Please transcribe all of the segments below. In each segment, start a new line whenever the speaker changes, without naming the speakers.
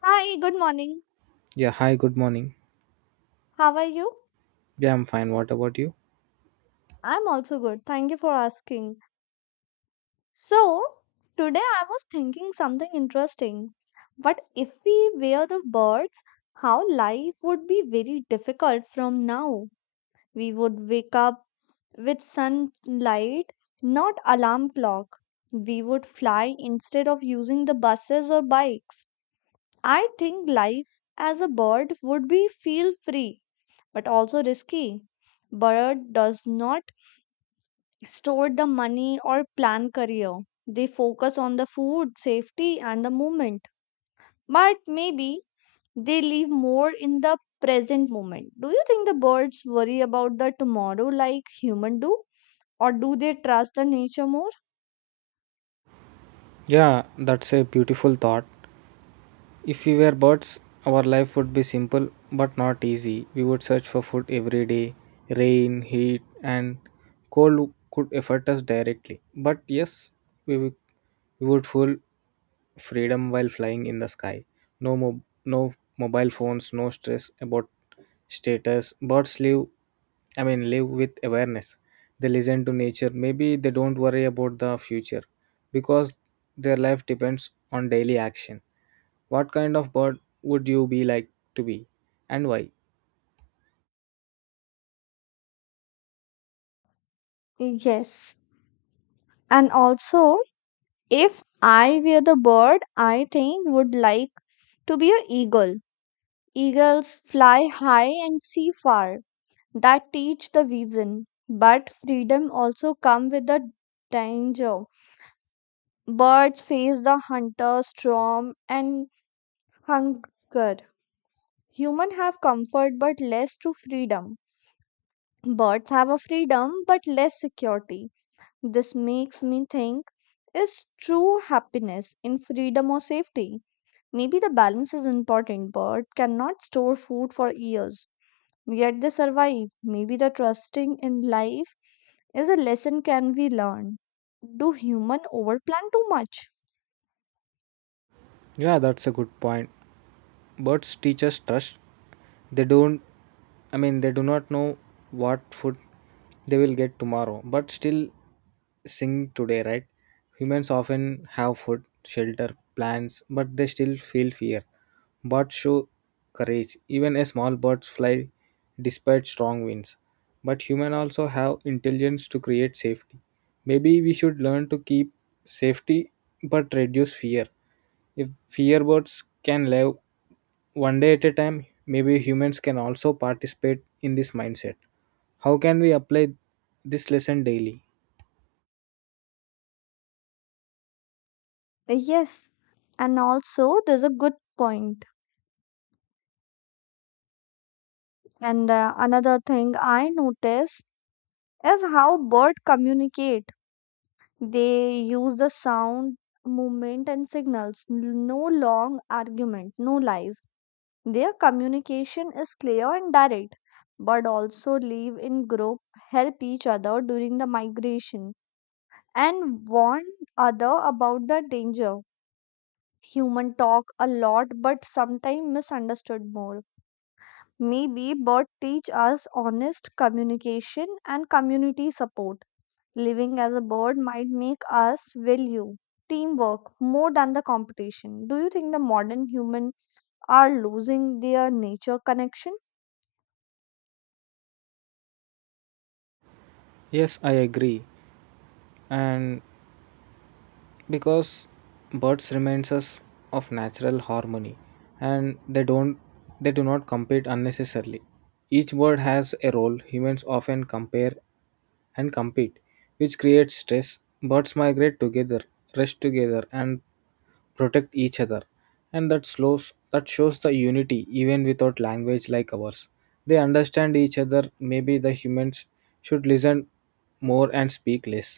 Hi, good morning.
Yeah, hi, good morning.
How are you?
Yeah, I'm fine. What about you?
I'm also good. Thank you for asking. So, today I was thinking something interesting. But if we were the birds, how life would be very difficult from now. We would wake up with sunlight, not alarm clock. We would fly instead of using the buses or bikes. I think life as a bird would be feel free, but also risky. Bird does not store the money or plan career. They focus on the food, safety, and the movement. But maybe they live more in the present moment. Do you think the birds worry about the tomorrow like human do? Or do they trust the nature more?
Yeah, that's a beautiful thought. If we were birds, our life would be simple but not easy. We would search for food every day. Rain, heat, and cold could affect us directly. But yes, we, would- we would feel freedom while flying in the sky. No, no mobile phones, no stress about status. Birds live, I mean, live with awareness. They listen to nature. Maybe they don't worry about the future because their life depends on daily action. What kind of bird would you be like to be and why?
Yes. And also, if I were the bird, I think would like to be an eagle. Eagles fly high and see far. That teach the vision. But freedom also come with the danger. Birds face the hunter, storm, and hunger. Humans have comfort but less to freedom. Birds have a freedom but less security. This makes me think, is true happiness in freedom or safety? Maybe the balance is important. Bird cannot store food for years, yet they survive. Maybe the trusting in life is a lesson can be learned. Do human overplan too much?
Yeah, that's a good point. Birds teach us trust. They don't, I mean, they do not know what food they will get tomorrow, but still sing today, right? Humans often have food, shelter, plants, but they still feel fear. Birds show courage. Even a small birds fly despite strong winds. But humans also have intelligence to create safety. Maybe we should learn to keep safety but reduce fear. If fear birds can live one day at a time, maybe humans can also participate in this mindset. How can we apply this lesson daily?
Yes, and also there's a good point. And another thing I notice is how birds communicate. They use the sound, movement, and signals. No long argument, no lies. Their communication is clear and direct. But also live in group, help each other during the migration and warn other about the danger. Human talk a lot but sometimes misunderstood more. Maybe bird teach us honest communication and community support. Living as a bird might make us value teamwork more than the competition. Do you think the modern humans are losing their nature connection?
Yes, I agree. And because birds reminds us of natural harmony, and they do not compete unnecessarily. Each bird has a role. Humans often compare and compete, which creates stress. Birds migrate together, rest together, and protect each other, and that shows the unity. Even without language like ours, they understand each other. Maybe the humans should listen more and speak less.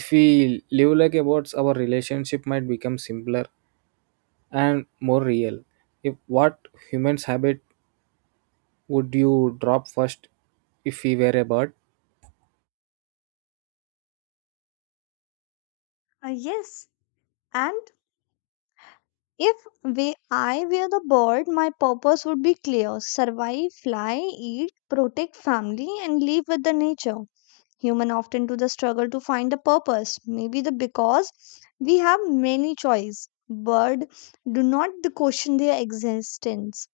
If we live like abodes, our relationship might become simpler and more real. If what humans habit would you drop first if we were a bird?
Yes, and if I were the bird, my purpose would be clear survive, fly, eat, protect family, and live with the nature. Human often do the struggle to find a purpose, maybe the because we have many choice. Bird do not the question their existence,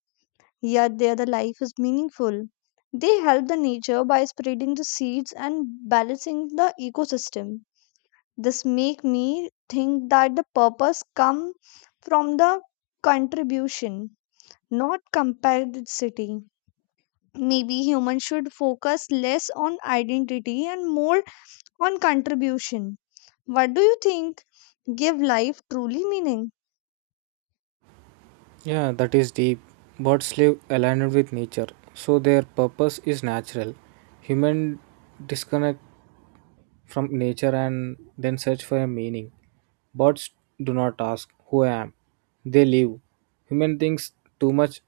yet their the life is meaningful. They help the nature by spreading the seeds and balancing the ecosystem. This make me think that the purpose come from the contribution, not competitivity. Maybe humans should focus less on identity and more on contribution. What do you think? Give life truly meaning?
Yeah, that is deep. Birds live aligned with nature, so their purpose is natural. Human disconnect from nature and then search for a meaning. Birds do not ask who I am. They live. Human thinks too much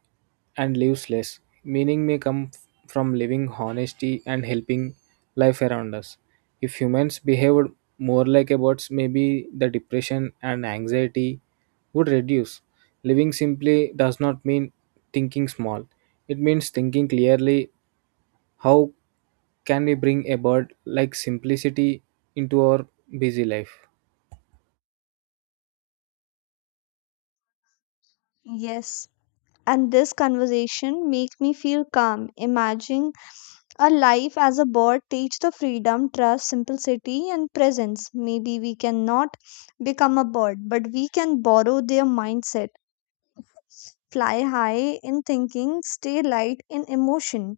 and lives less. Meaning may come from living honesty and helping life around us. If humans behaved more like a birds, maybe the depression and anxiety would reduce. Living simply does not mean thinking small. It means thinking clearly. How can we bring about like simplicity into our busy life?
Yes. And this conversation make me feel calm, imagining a life as a bird teach the freedom, trust, simplicity, and presence. Maybe we cannot become a bird, but we can borrow their mindset, fly high in thinking, stay light in emotion,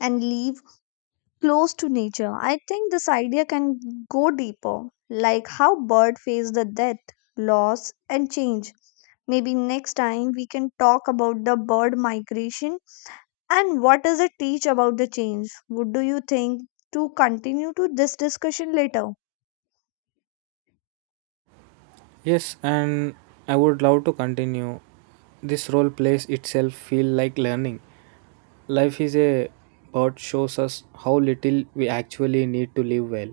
and live close to nature. I think this idea can go deeper, like how bird face the death, loss, and change. Maybe next time we can talk about the bird migration and what does it teach about the change? Would do you think to continue to this discussion later?
Yes, and I would love to continue. This role plays itself feel like learning. Life is a part shows us how little we actually need to live well.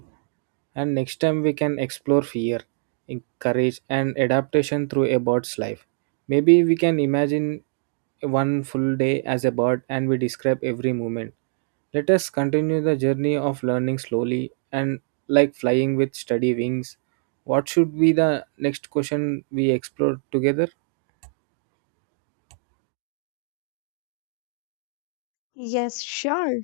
And next time we can explore fear, courage, and adaptation through a bird's life. Maybe we can imagine one full day as a bird and we describe every moment. Let us continue the journey of learning slowly and like flying with steady wings. What should be the next question we explore together?
Yes, sure.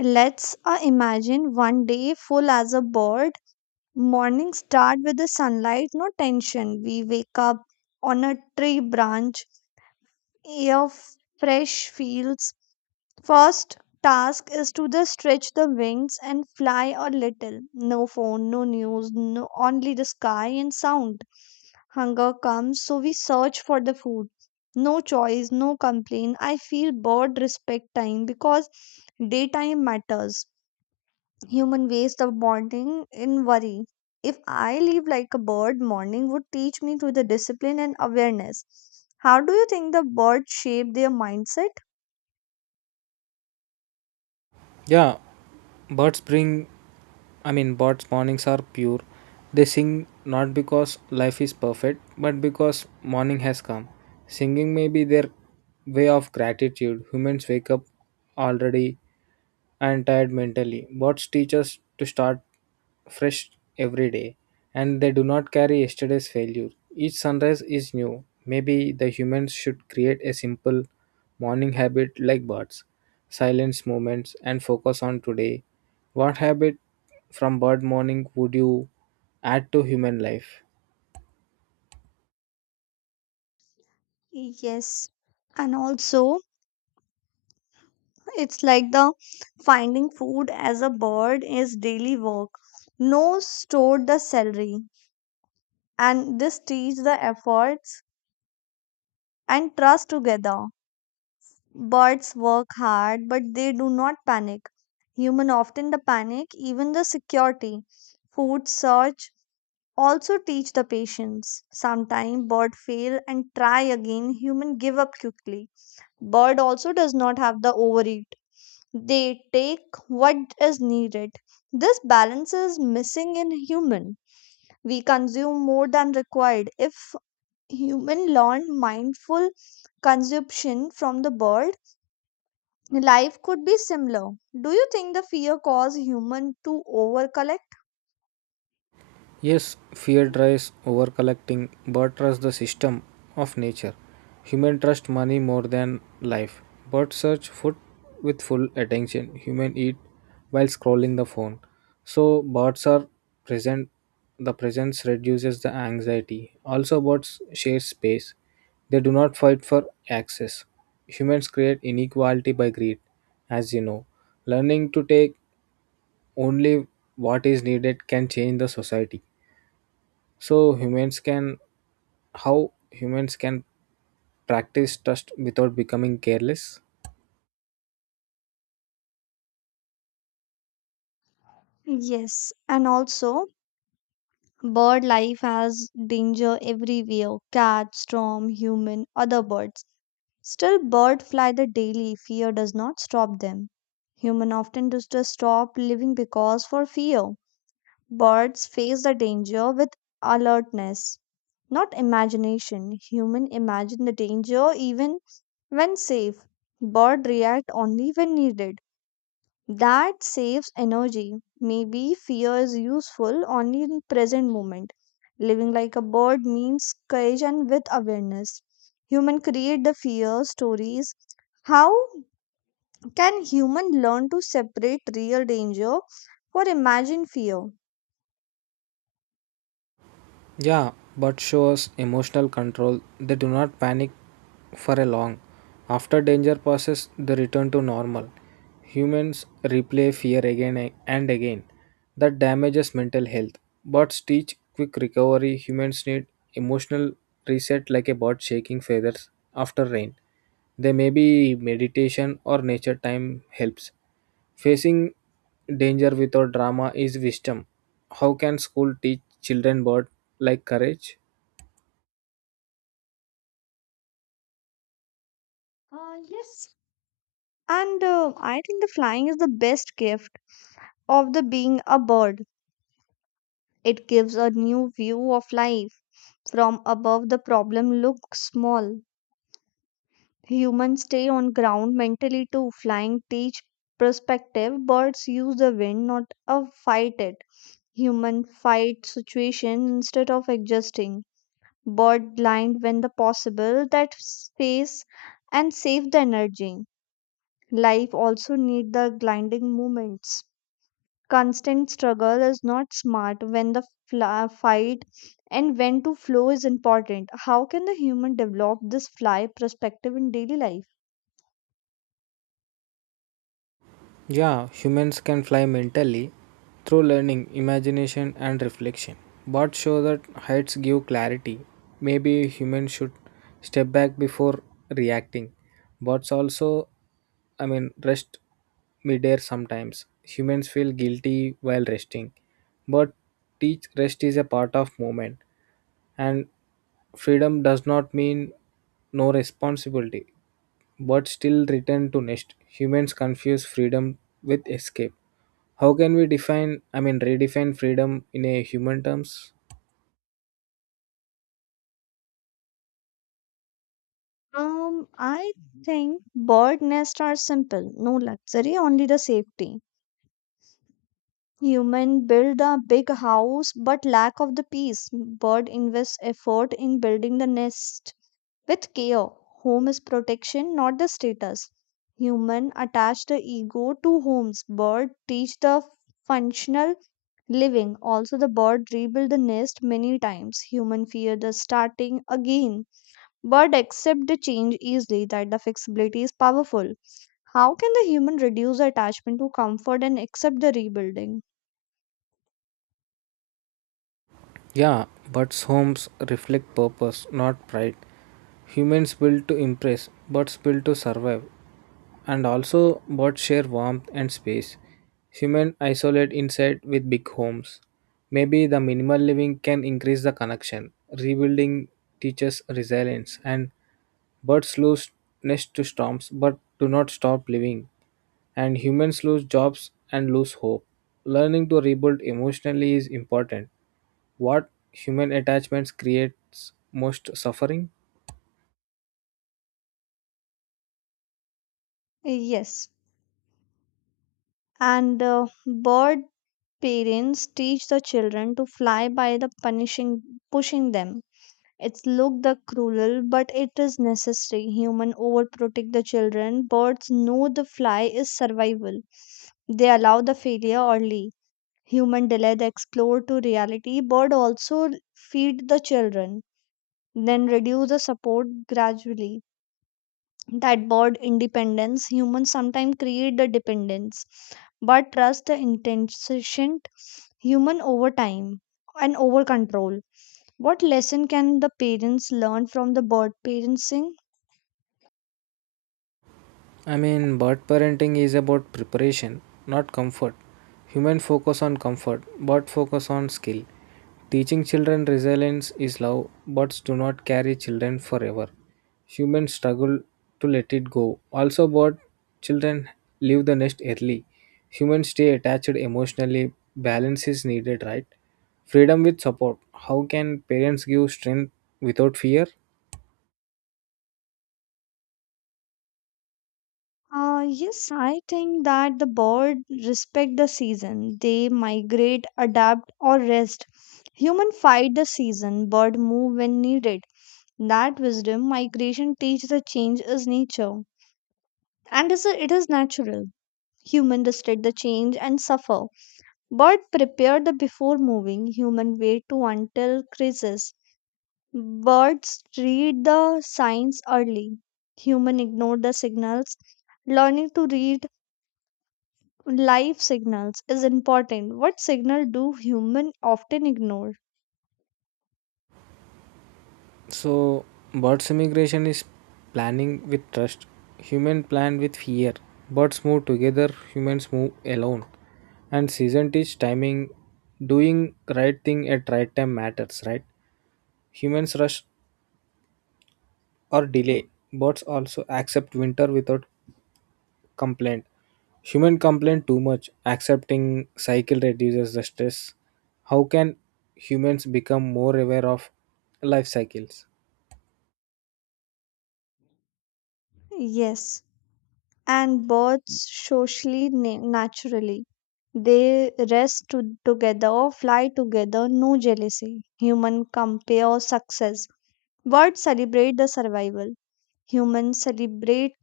Let's imagine one day full as a bird. Morning start with the sunlight, no tension. We wake up on a tree branch, air f- fresh fields. First task is to the stretch the wings and fly a little. No phone, no news, no only the sky and sound. Hunger comes, so we search for the food. No choice, no complaint. I feel bored. Respect time because daytime matters. Human waste of morning in worry. If I live like a bird, morning would teach me to the discipline and awareness. How do you think the birds shape their mindset?
Yeah, birds bring, I mean, birds' mornings are pure. They sing not because life is perfect, but because morning has come. Singing may be their way of gratitude. Humans wake up already and tired mentally. Birds teach us to start fresh every day, and they do not carry yesterday's failure. Each sunrise is new. Maybe the humans should create a simple morning habit like birds, silence moments, and focus on today. What habit from bird morning would you add to human life?
Yes. And also, it's like the finding food as a bird is daily work. No stored the salary, and this teach the efforts and trust together. Birds work hard, but they do not panic. Human often the panic, even the security. Food search also teach the patience. Sometimes bird fail and try again. Human give up quickly. Bird also does not have the overeat. They take what is needed. This balance is missing in human. We consume more than required. If human learn mindful consumption from the bird, life could be similar. Do you think the fear caused human to overcollect?
Yes, fear drives over collecting, but trust the system of nature. Human trust money more than life. Birds search food with full attention. Human eat while scrolling the phone. So birds are present. The presence reduces the anxiety. Also, birds share space. They do not fight for access. Humans create inequality by greed, as you know. Learning to take only what is needed can change the society. So humans can how humans can practice trust without becoming careless?
Yes, and also bird life has danger everywhere. Cat, storm, human, other birds. Still, bird fly the daily. Fear does not stop them. Human often does just stop living because for fear. Birds face the danger with alertness, not imagination. Human imagine the danger even when safe. Bird react only when needed. That saves energy. Maybe fear is useful only in present moment. Living like a bird means courage and with awareness. Human create the fear stories. How can human learn to separate real danger for imagined fear?
Yeah, but shows emotional control. They do not panic for a long. After danger passes, they return to normal. Humans replay fear again and again. That damages mental health. Birds teach quick recovery. Humans need emotional reset like a bird shaking feathers after rain. They may be meditation or nature time helps. Facing danger without drama is wisdom. How can school teach children word like courage?
Yes, and I think the flying is the best gift of the being a bird. It gives a new view of life. From above, the problem looks small. Humans stay on ground mentally too. Flying teach perspective. Birds use the wind, not fight it. Human fight situation instead of adjusting. Bird blind when the possible. That space and save the energy. Life also need the gliding moments. Constant struggle is not smart when the fla fight and when to flow is important. How can the human develop this fly perspective in daily life?
Yeah, humans can fly mentally through learning, imagination, and reflection. But show that heights give clarity. Maybe a human should step back before reacting. But also, I mean, rest midair sometimes. Humans feel guilty while resting. But teach rest is a part of movement. And freedom does not mean no responsibility but still return to nest. Humans confuse freedom with escape. How can we define, I mean, redefine freedom in a human terms?
I think bird nests are simple. No luxury, only the safety. Human build a big house but lack of the peace. Bird invests effort in building the nest with care, home is protection, not the status. Human attach the ego to homes. Bird teach the functional living. Also, the bird rebuild the nest many times. Human fear the starting again. Bird accept the change easily. That the flexibility is powerful. How can the human reduce the attachment to comfort and accept the rebuilding?
Yeah, but homes reflect purpose, not pride. Humans built to impress, birds built to survive, and also birds share warmth and space. Humans isolate inside with big homes. Maybe the minimal living can increase the connection. Rebuilding teaches resilience, and birds lose nest to storms but do not stop living. And humans lose jobs and lose hope. Learning to rebuild emotionally is important. What human attachments creates most suffering?
Yes, and bird parents teach the children to fly by the punishing pushing them. It's looked the cruel, but it is necessary. Human overprotect the children. Birds know the fly is survival. They allow the failure early. Human delay the explore to reality. Bird also feed the children, then reduce the support gradually. That bird independence. Humans sometimes create the dependence, but trust the intention. Human over time and over control. What lesson can the parents learn from the bird parenting?
I mean, bird parenting is about preparation, not comfort. Human focus on comfort, bird focus on skill. Teaching children resilience is love, birds do not carry children forever. Humans struggle to let it go. Also, bird children leave the nest early. Humans stay attached emotionally. Balance is needed, right? Freedom with support. How can parents give strength without fear?
Yes, I think that the bird respect the season. They migrate, adapt, or rest. Human fight the season, bird move when needed. That wisdom migration teach the change is nature, and is it is natural. Human resist the change and suffer. Bird prepare the before moving. Human wait to until crisis. Birds read the signs early. Human ignore the signals learning to read life signals is important. What signal do human often ignore?
So, birds' migration is planning with trust. Human plan with fear. Birds move together, humans move alone. And season teach timing. Doing right thing at right time matters, right? Humans rush or delay. Birds also accept winter without complaint. Human complain too much. Accepting cycle reduces the stress. How can humans become more aware of life cycles?
Yes, and birds socially naturally. They together, fly together, no jealousy. Human compare success. Birds celebrate the survival. Humans celebrate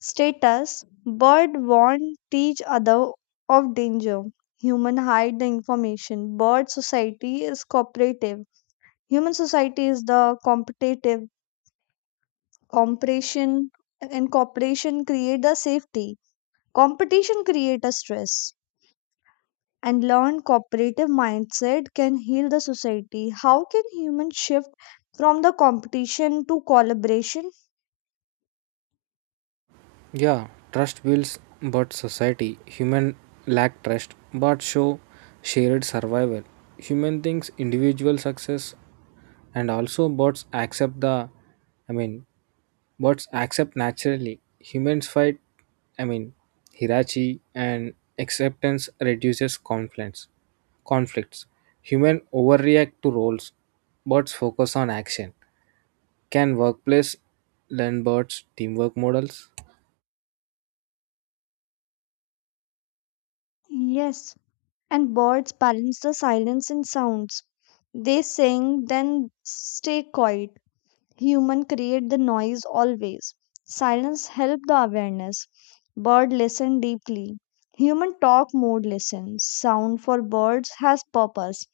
status. Bird warn teach other of danger. Human hide the information. Bird society is cooperative. Human society is the competitive compression and cooperation create the safety. Competition create a stress and learn cooperative mindset can heal the society. How can humans shift from the competition to collaboration?
Yeah, trust builds but society. Human lack trust but show shared survival. Human thinks individual success, and also bots accept the I mean, bots accept naturally. Humans fight I mean, hierarchy and acceptance reduces conflicts. Human overreact to roles. Bots focus on action. Can workplace learn bots teamwork models?
Yes, and birds balance the silence in sounds. They sing, then stay quiet. Human create the noise always. Silence help the awareness. Bird listen deeply. Human talk more listen. Sound for birds has purpose.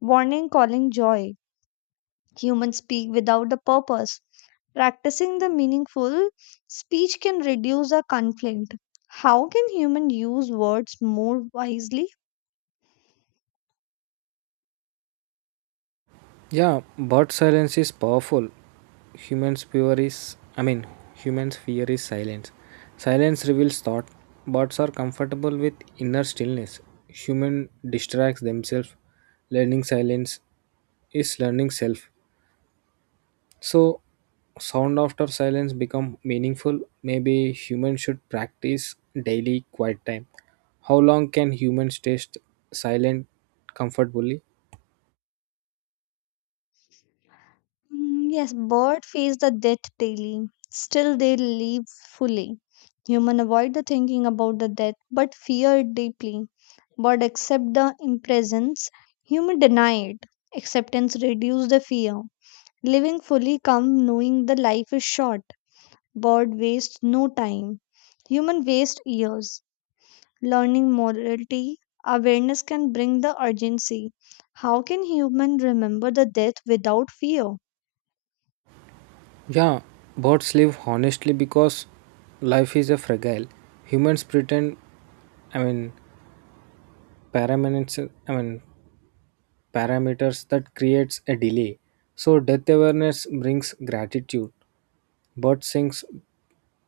Warning calling joy. Human speak without the purpose. Practicing the meaningful speech can reduce a conflict. How can human use words more wisely?
Yeah, but silence is powerful. Humans' fear is, I mean, humans' fear is silence. Silence reveals thought. Birds are comfortable with inner stillness. Human distracts themselves. Learning silence is learning self. So, sound after silence become meaningful. Maybe humans should practice daily quiet time. How long can humans stay silent comfortably?
Mm, yes, bird face the death daily. Still, they live fully. Human avoid the thinking about the death, but fear it deeply. Bird accept the impresence. Human deny it. Acceptance reduce the fear. Living fully come knowing the life is short. Bird waste no time. Human waste years. Learning morality, awareness can bring the urgency. How can human remember the death without fear?
Yeah, bots live honestly because life is a fragile. Humans pretend, I mean, I mean, parameters that creates a delay. So death awareness brings gratitude. Bot sings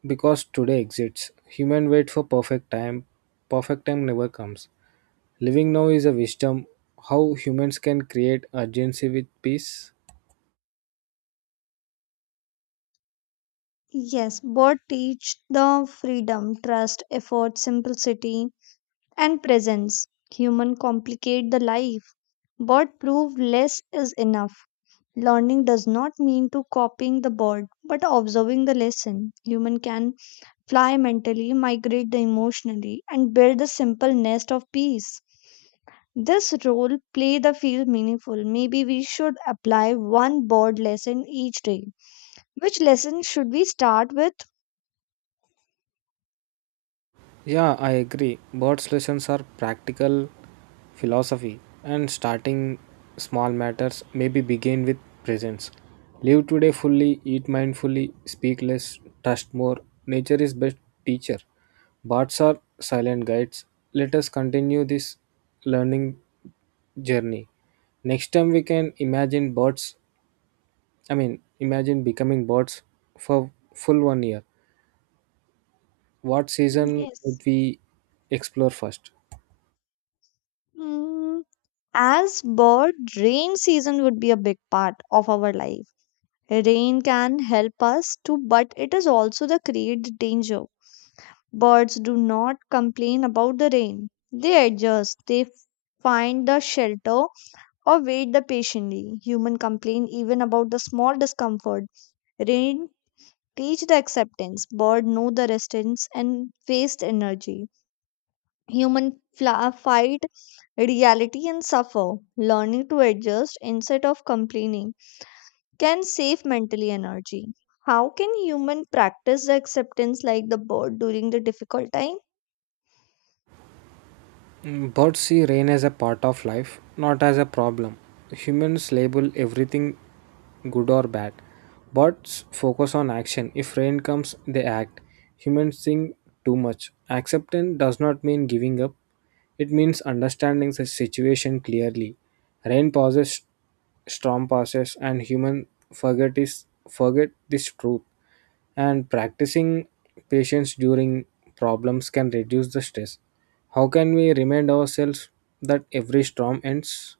because today exists. Human wait for perfect time. Perfect time never comes. Living now is a wisdom. How humans can create urgency with peace.
Yes, both teach the freedom, trust, effort, simplicity, and presence. Human complicate the life. Both prove less is enough. Learning does not mean to copying the board, but observing the lesson. Human can fly mentally, migrate the emotionally, and build a simple nest of peace. This role play the feel meaningful. Maybe we should apply one board lesson each day. Which lesson should we start with?
Yeah, I agree. Bird's lessons are practical philosophy, and starting small matters. Maybe begin with presence. Live today fully, eat mindfully, speak less, trust more. Nature is best teacher. Birds are silent guides. Let us continue this learning journey. Next time we can imagine imagine becoming birds for full one year. What season would
Yes.
we explore first?
Mm, as bird, rain season would be a big part of our life. Rain can help us too, but it is also the create danger. Birds do not complain about the rain. They adjust, they find the shelter or wait the patiently. Human complain even about the small discomfort. Rain teach the acceptance. Bird know the resistance and waste energy. Human fight reality and suffer. Learning to adjust instead of complaining can save mentally energy. How can human practice the acceptance like the bird during the difficult time?
Birds see rain as a part of life, not as a problem. Humans label everything good or bad. Birds focus on action. If rain comes, they act. Humans think too much. Acceptance does not mean giving up, it means understanding the situation clearly. Rain passes, storm passes, and human forget, is, forget this truth, and practicing patience during problems can reduce the stress. How can we remind ourselves that every storm ends?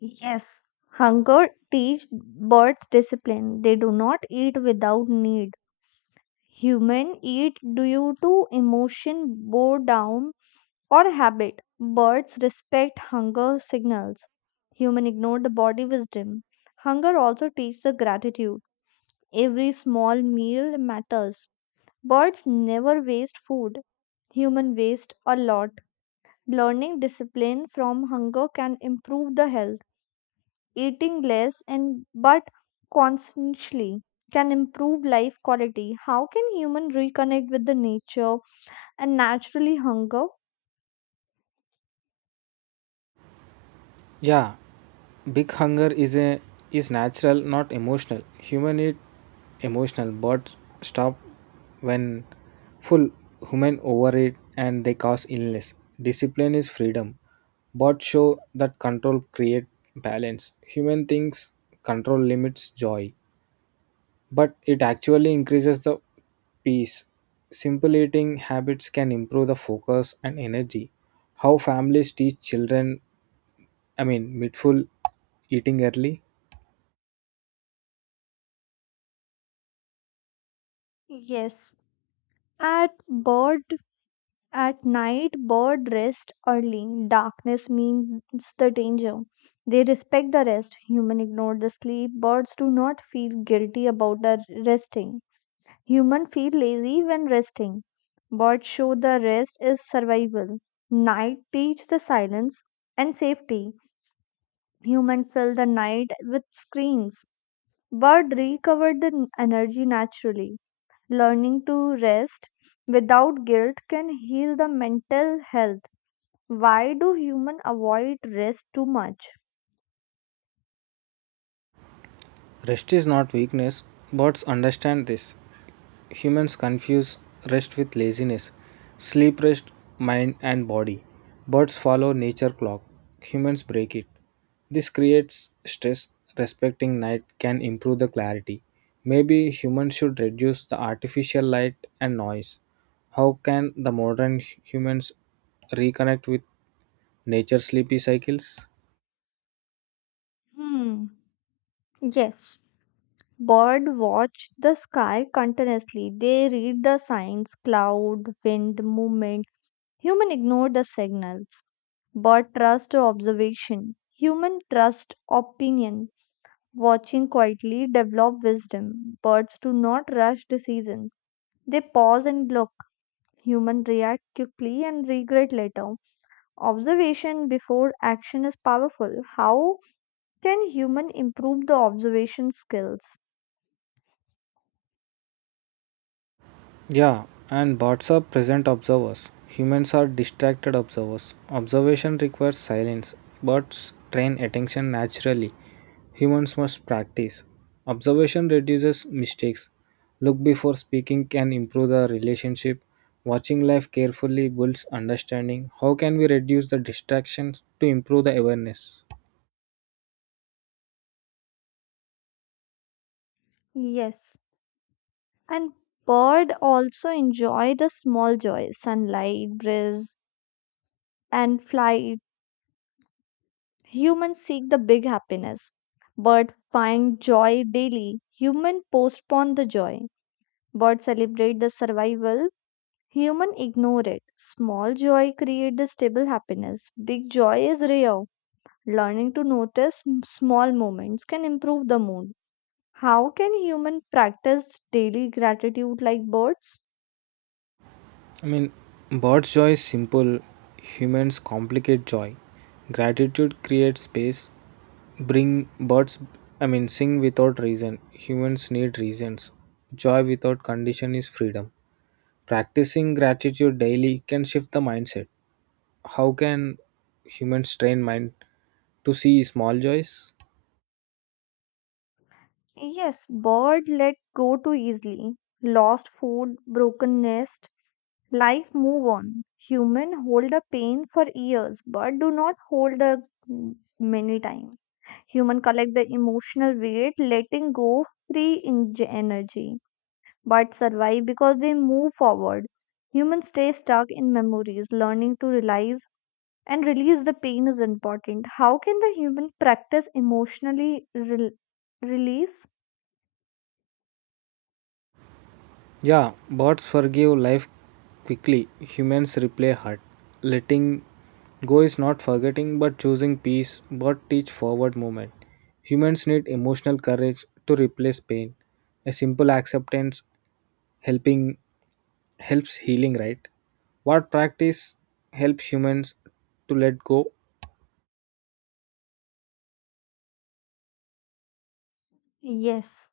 Yes, hunger teach birds discipline. They do not eat without need. Human eat due to emotion, boredom, or habit. Birds respect hunger signals. Human ignore the body wisdom. Hunger also teaches the gratitude. Every small meal matters. Birds never waste food. Human waste a lot. Learning discipline from hunger can improve the health. Eating less and but consciously can improve life quality. How can human reconnect with the nature and naturally hunger?
Yeah, big hunger is natural, not emotional. Human eat emotional, but stop when full. Human overeat and they cause illness. Discipline is freedom, but show that control create balance. Human thinks control limits joy but it actually increases the peace. Simple eating habits can improve the focus and energy. How families teach children, I mean, mindful eating early.
Yes, at bird at night, bird rest early. Darkness means the danger. They respect the rest. Human ignore the sleep. Birds do not feel guilty about the resting. Human feel lazy when resting. Birds show the rest is survival. Night teach the silence and safety. Human fill the night with screens. Bird recovered the energy naturally. Learning to rest without guilt can heal the mental health. Why do humans avoid rest too much?
Rest is not weakness. Birds understand this. Humans confuse rest with laziness. Sleep rest mind and body. Birds follow nature clock. Humans break it. This creates stress. Respecting night can improve the clarity. Maybe humans should reduce the artificial light and noise. How can the modern humans reconnect with nature's sleepy cycles?
Hmm. Yes. Bird watch the sky continuously. They read the signs, cloud, wind, movement. Human ignore the signals. Bird trust observation. Human trust opinion. Watching quietly develop wisdom. Birds do not rush decision. They pause and look. Human react quickly and regret later. Observation before action is powerful. How can human improve the observation skills?
Yeah, and bots are present observers. Humans are distracted observers. Observation requires silence. Bots train attention naturally. Humans must practice. Observation reduces mistakes. Look before speaking can improve the relationship. Watching life carefully builds understanding. How can we reduce the distractions to improve the awareness?
Yes. And bird also enjoy the small joys, sunlight, breeze, and flight. Humans seek the big happiness. Bird find joy daily. Human postpone the joy. Bird celebrate the survival. Human ignore it. Small joy create the stable happiness. Big joy is rare. Learning to notice small moments can improve the mood. How can human practice daily gratitude like birds?
I mean, bird's joy is simple. Humans complicate joy. Gratitude creates space. Bring birds, I mean, sing without reason. Humans need reasons. Joy without condition is freedom. Practicing gratitude daily can shift the mindset. How can humans train mind to see small joys?
Yes, bird let go too easily. Lost food, broken nest, life move on. Human hold the pain for years, but do not hold the many time. Human collect the emotional weight, letting go free in energy, but survive because they move forward. Humans stay stuck in memories, learning to realize and release the pain is important. How can the human practice emotionally rel- release?
Yeah, birds forgive life quickly. Humans replay hurt. Letting go is not forgetting but choosing peace. Birds teach forward movement. Humans need emotional courage to replace pain. A simple acceptance, helping helps healing, right? What practice helps humans to let go?
Yes,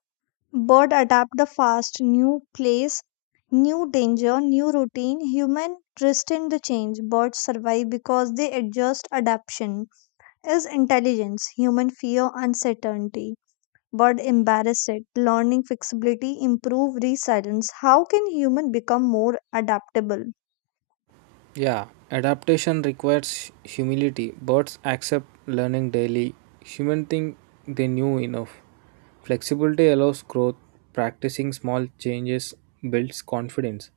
bird adapt the fast new place, new danger, new routine. Human resist the change, birds survive because they adjust. Adaptation is intelligence, human fear uncertainty, bird embarrass it. Learning flexibility improve resilience. How can human become more adaptable?
Yeah, adaptation requires humility. Birds accept learning daily. Human think they knew enough. Flexibility allows growth. Practicing small changes builds confidence.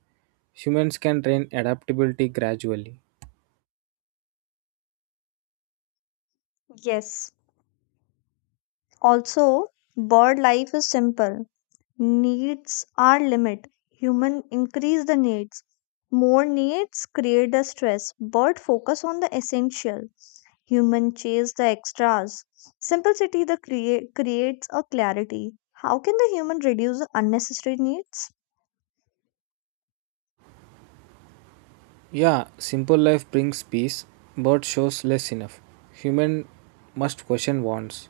Humans can train adaptability gradually.
Yes. Also, bird life is simple. Needs are limit. Human increase the needs. More needs create the stress. Bird focus on the essential. Human chase the extras. Simplicity creates a clarity. How can the human reduce the unnecessary needs?
Yeah, simple life brings peace. Bird shows less enough. Human must question wants.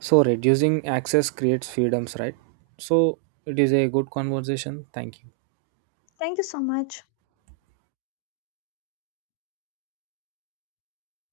So reducing access creates freedoms, right? So it is a good conversation. Thank you.
Thank you so much.